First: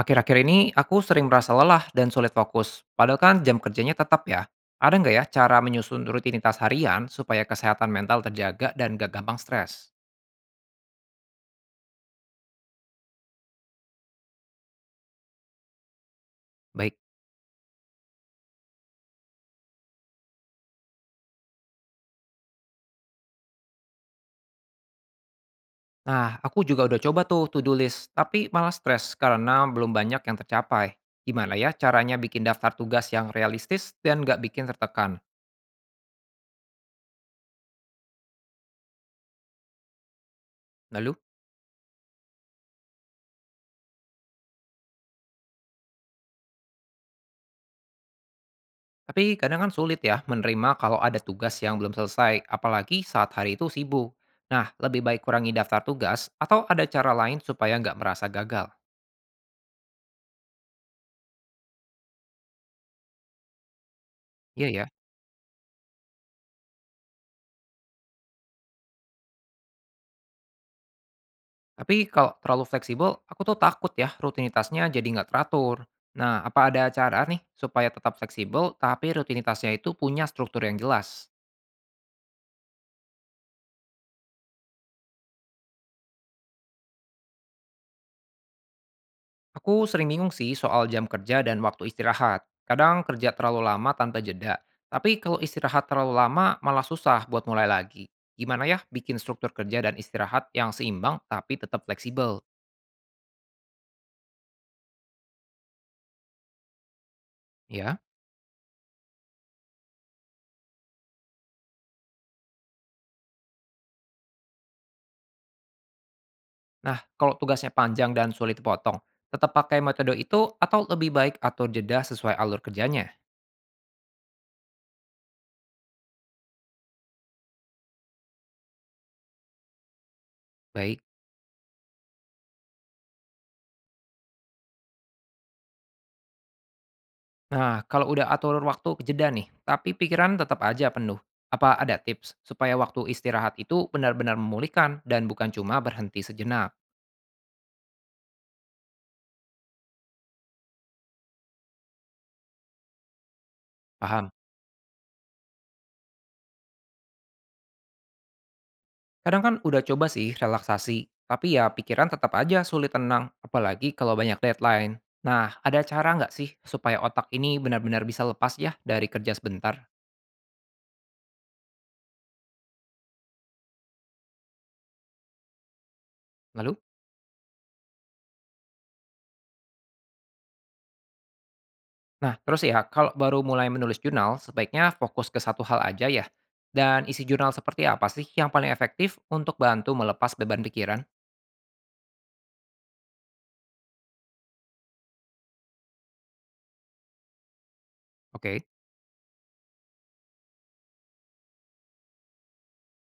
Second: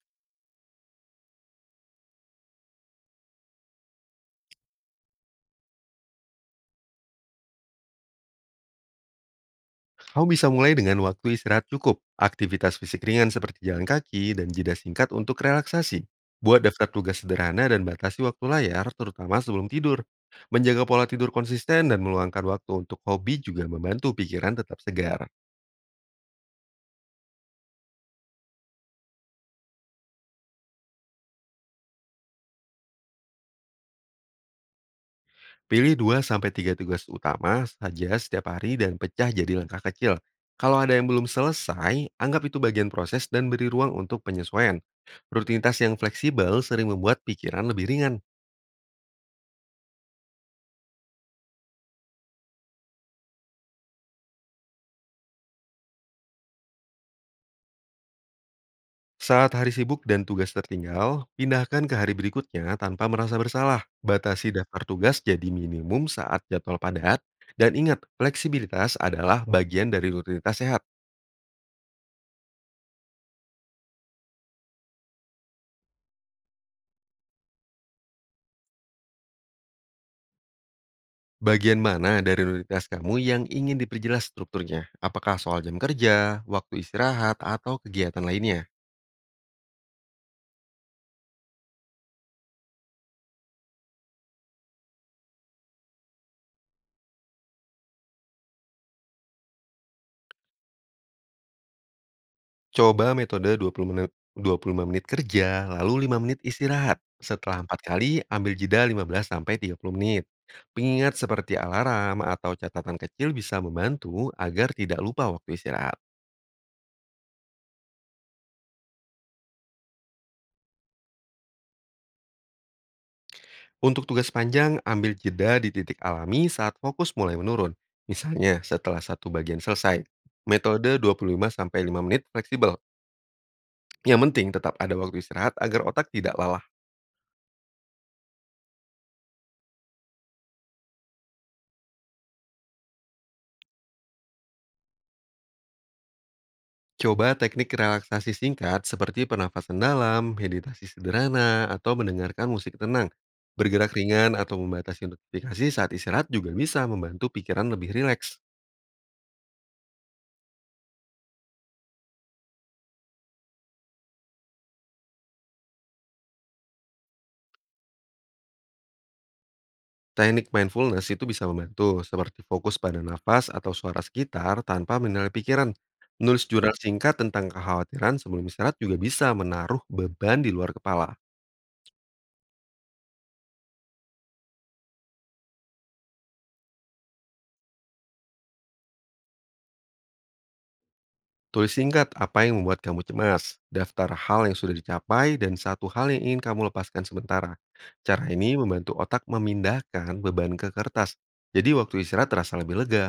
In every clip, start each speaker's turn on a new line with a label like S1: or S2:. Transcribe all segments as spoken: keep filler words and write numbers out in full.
S1: Akhir-akhir ini aku sering merasa lelah dan sulit fokus, padahal kan jam kerjanya tetap ya. Ada nggak ya cara menyusun rutinitas harian supaya kesehatan mental terjaga dan gak gampang stres?
S2: Kau bisa mulai dengan waktu istirahat cukup, aktivitas fisik ringan seperti jalan kaki, dan jeda singkat untuk relaksasi. Buat daftar
S1: Baik.
S2: tugas sederhana dan batasi waktu layar, terutama sebelum tidur. Menjaga pola tidur konsisten dan meluangkan waktu untuk hobi juga membantu pikiran tetap segar.
S1: Nah, aku juga udah coba tuh to-do list, tapi malah stres karena belum banyak yang tercapai. Gimana ya caranya bikin daftar tugas yang realistis dan gak bikin tertekan?
S2: Pilih dua sampai tiga tugas utama saja setiap hari dan pecah jadi langkah kecil. Kalau ada yang
S1: Lalu?
S2: belum selesai, anggap itu bagian proses dan beri ruang untuk penyesuaian. Rutinitas yang fleksibel sering membuat pikiran lebih ringan.
S1: Tapi kadang kan sulit ya menerima kalau ada tugas yang belum selesai, apalagi saat hari itu sibuk. Nah, lebih baik kurangi daftar tugas atau ada cara lain supaya nggak merasa gagal.
S2: Saat hari sibuk dan tugas tertinggal, pindahkan ke hari berikutnya tanpa merasa bersalah. Batasi
S1: Iya
S2: daftar
S1: ya.
S2: tugas jadi minimum saat jadwal padat. Dan ingat, fleksibilitas adalah bagian dari rutinitas sehat.
S1: Tapi kalau terlalu fleksibel, aku tuh takut ya rutinitasnya jadi nggak teratur. Nah, apa ada cara nih supaya tetap fleksibel tapi rutinitasnya itu punya struktur yang jelas?
S2: Bagian mana dari rutinitas kamu yang ingin diperjelas strukturnya? Apakah soal jam kerja, waktu istirahat, atau kegiatan lainnya?
S1: Aku sering bingung sih soal jam kerja dan waktu istirahat. Kadang kerja terlalu lama tanpa jeda, tapi kalau istirahat terlalu lama malah susah buat mulai lagi. Gimana ya bikin struktur kerja dan istirahat yang seimbang tapi tetap fleksibel,
S2: Coba metode dua puluh menit dua puluh lima menit kerja, lalu lima menit istirahat. Setelah empat
S1: ya?
S2: kali, ambil jeda lima belas sampai tiga puluh menit. Pengingat seperti alarm atau catatan kecil bisa membantu agar tidak lupa waktu istirahat.
S1: Nah, kalau tugasnya panjang dan sulit dipotong, tetap pakai metode itu atau lebih baik atur jeda sesuai alur kerjanya?
S2: Untuk tugas panjang, ambil jeda di titik alami saat fokus mulai menurun. Misalnya, setelah satu bagian selesai.
S1: Baik.
S2: Metode dua puluh lima sampai lima menit fleksibel. Yang penting tetap ada waktu istirahat agar otak tidak lelah.
S1: Nah, kalau udah atur waktu ke jeda nih, tapi pikiran tetap aja penuh. Apa ada tips supaya waktu istirahat itu benar-benar memulihkan dan bukan cuma berhenti sejenak?
S2: Coba teknik relaksasi singkat seperti pernafasan dalam, meditasi sederhana, atau mendengarkan musik tenang. Bergerak
S1: Paham.
S2: ringan atau membatasi notifikasi saat istirahat juga bisa membantu pikiran lebih rileks.
S1: Kadang kan udah coba sih relaksasi, tapi ya pikiran tetap aja sulit tenang, apalagi kalau banyak deadline. Nah, ada cara nggak sih supaya otak ini benar-benar bisa lepas ya dari kerja sebentar?
S2: Teknik mindfulness itu bisa membantu, seperti fokus pada nafas atau suara sekitar tanpa menilai pikiran. Menulis jurnal
S1: Lalu?
S2: singkat tentang kekhawatiran sebelum istirahat juga bisa menaruh beban di luar kepala.
S1: Nah, terus ya, kalau baru mulai menulis jurnal, sebaiknya fokus ke satu hal aja ya. Dan isi jurnal seperti apa sih yang paling efektif untuk bantu melepas beban pikiran?
S2: Tulis singkat apa yang membuat kamu cemas, daftar hal yang sudah dicapai, dan satu hal yang ingin kamu lepaskan sementara. Cara ini
S1: Oke.
S2: membantu otak memindahkan beban ke kertas, jadi waktu istirahat terasa lebih lega.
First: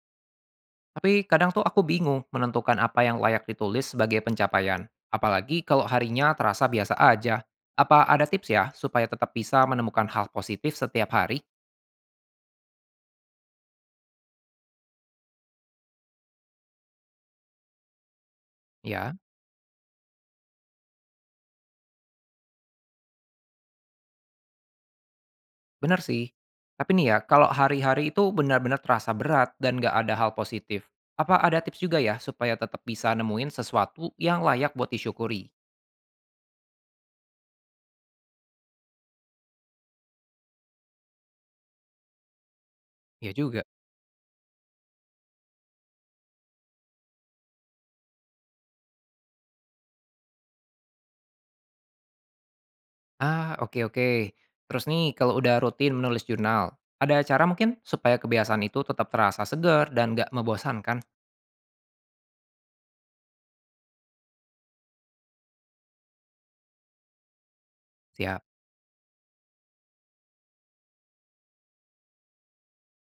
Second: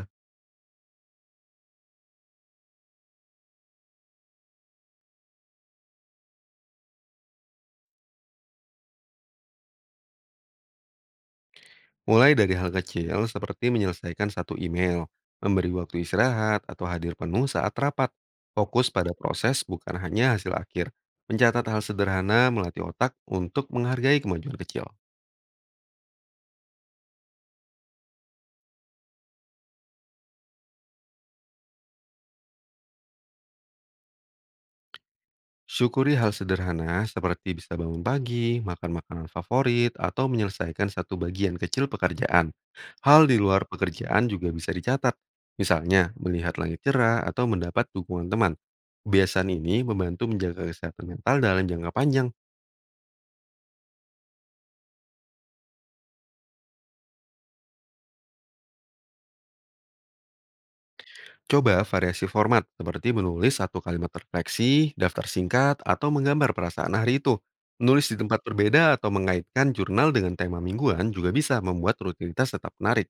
S1: Tapi kadang tuh aku bingung menentukan apa yang layak ditulis sebagai pencapaian. Apalagi kalau harinya terasa biasa aja. Apa ada tips ya supaya tetap bisa menemukan hal positif setiap hari?
S2: Mulai dari hal kecil seperti menyelesaikan satu email, memberi waktu istirahat, atau hadir penuh saat rapat. Fokus pada
S1: Ya,
S2: proses bukan hanya hasil akhir. Mencatat hal sederhana melatih otak untuk menghargai kemajuan kecil.
S1: bener sih. Tapi nih ya, kalau hari-hari itu benar-benar terasa berat dan nggak ada hal positif, apa ada tips juga ya supaya tetap bisa nemuin sesuatu yang layak buat disyukuri?
S2: Syukuri hal sederhana seperti bisa bangun pagi, makan makanan favorit, atau menyelesaikan satu bagian kecil pekerjaan. Hal
S1: Ya
S2: di
S1: juga.
S2: luar pekerjaan juga bisa dicatat, misalnya melihat langit cerah atau mendapat dukungan teman. Kebiasaan ini membantu menjaga kesehatan mental dalam jangka panjang.
S1: Ah, oke oke. Terus nih, kalau udah rutin menulis jurnal, ada cara mungkin supaya kebiasaan itu tetap terasa segar dan nggak membosankan?
S2: Coba variasi format seperti menulis satu kalimat refleksi, daftar singkat, atau menggambar perasaan hari itu. Menulis di tempat
S1: Siap.
S2: berbeda atau mengaitkan jurnal dengan tema mingguan juga bisa membuat rutinitas tetap menarik.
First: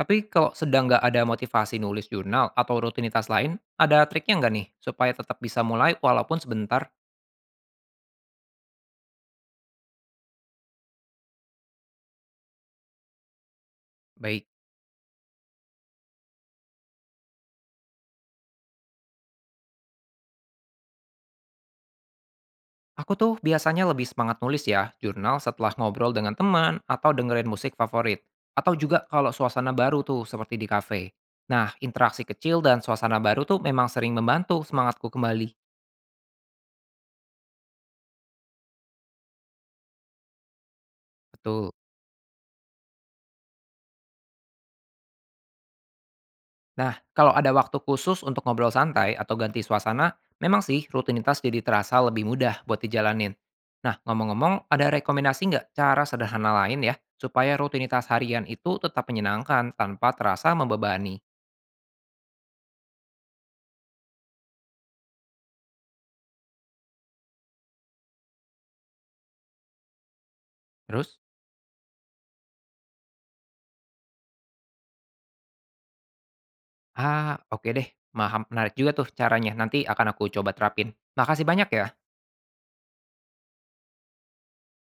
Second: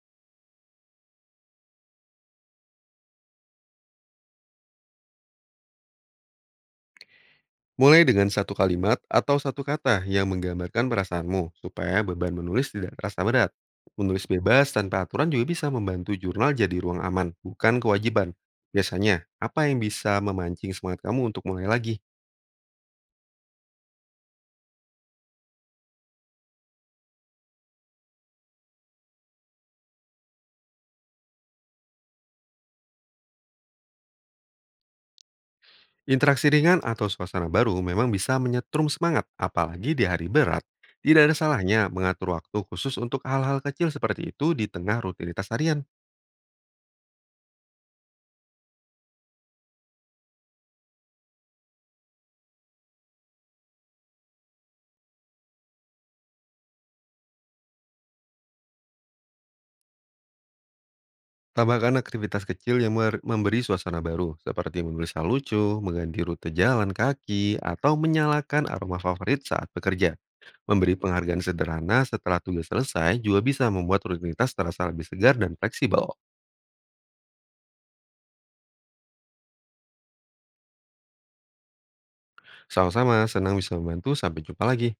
S1: Tapi kalau sedang nggak ada motivasi nulis jurnal atau rutinitas lain, ada triknya nggak nih supaya tetap bisa mulai walaupun sebentar?
S2: Mulai dengan satu kalimat atau satu kata yang menggambarkan perasaanmu, supaya beban menulis tidak terasa berat. Menulis
S1: Baik.
S2: bebas tanpa aturan juga bisa membantu jurnal jadi ruang aman, bukan kewajiban. Biasanya, apa yang bisa memancing semangat kamu untuk mulai lagi?
S1: Aku tuh biasanya lebih semangat nulis ya jurnal setelah ngobrol dengan teman atau dengerin musik favorit. Atau juga kalau suasana baru tuh seperti di kafe. Nah, interaksi kecil dan suasana baru tuh memang sering membantu semangatku kembali.
S2: Interaksi ringan atau suasana baru memang bisa menyetrum semangat, apalagi di hari berat. Tidak ada
S1: Betul.
S2: salahnya mengatur waktu khusus untuk hal-hal kecil seperti itu di tengah rutinitas harian.
S1: Nah, kalau ada waktu khusus untuk ngobrol santai atau ganti suasana, memang sih rutinitas jadi terasa lebih mudah buat dijalanin. Nah, ngomong-ngomong, ada rekomendasi nggak cara sederhana lain ya, supaya rutinitas harian itu tetap menyenangkan tanpa terasa membebani?
S2: Tambahkan aktivitas kecil yang mer- memberi suasana baru, seperti menulis hal lucu, mengganti rute jalan kaki, atau menyalakan aroma favorit saat bekerja. Memberi
S1: Terus?
S2: penghargaan sederhana setelah tugas selesai juga bisa membuat rutinitas terasa lebih segar dan fleksibel.
S1: Ah, oke deh. Maham, menarik juga tuh caranya. Nanti akan aku coba terapin. Makasih banyak ya.
S2: Sama-sama, senang bisa membantu. Sampai jumpa lagi.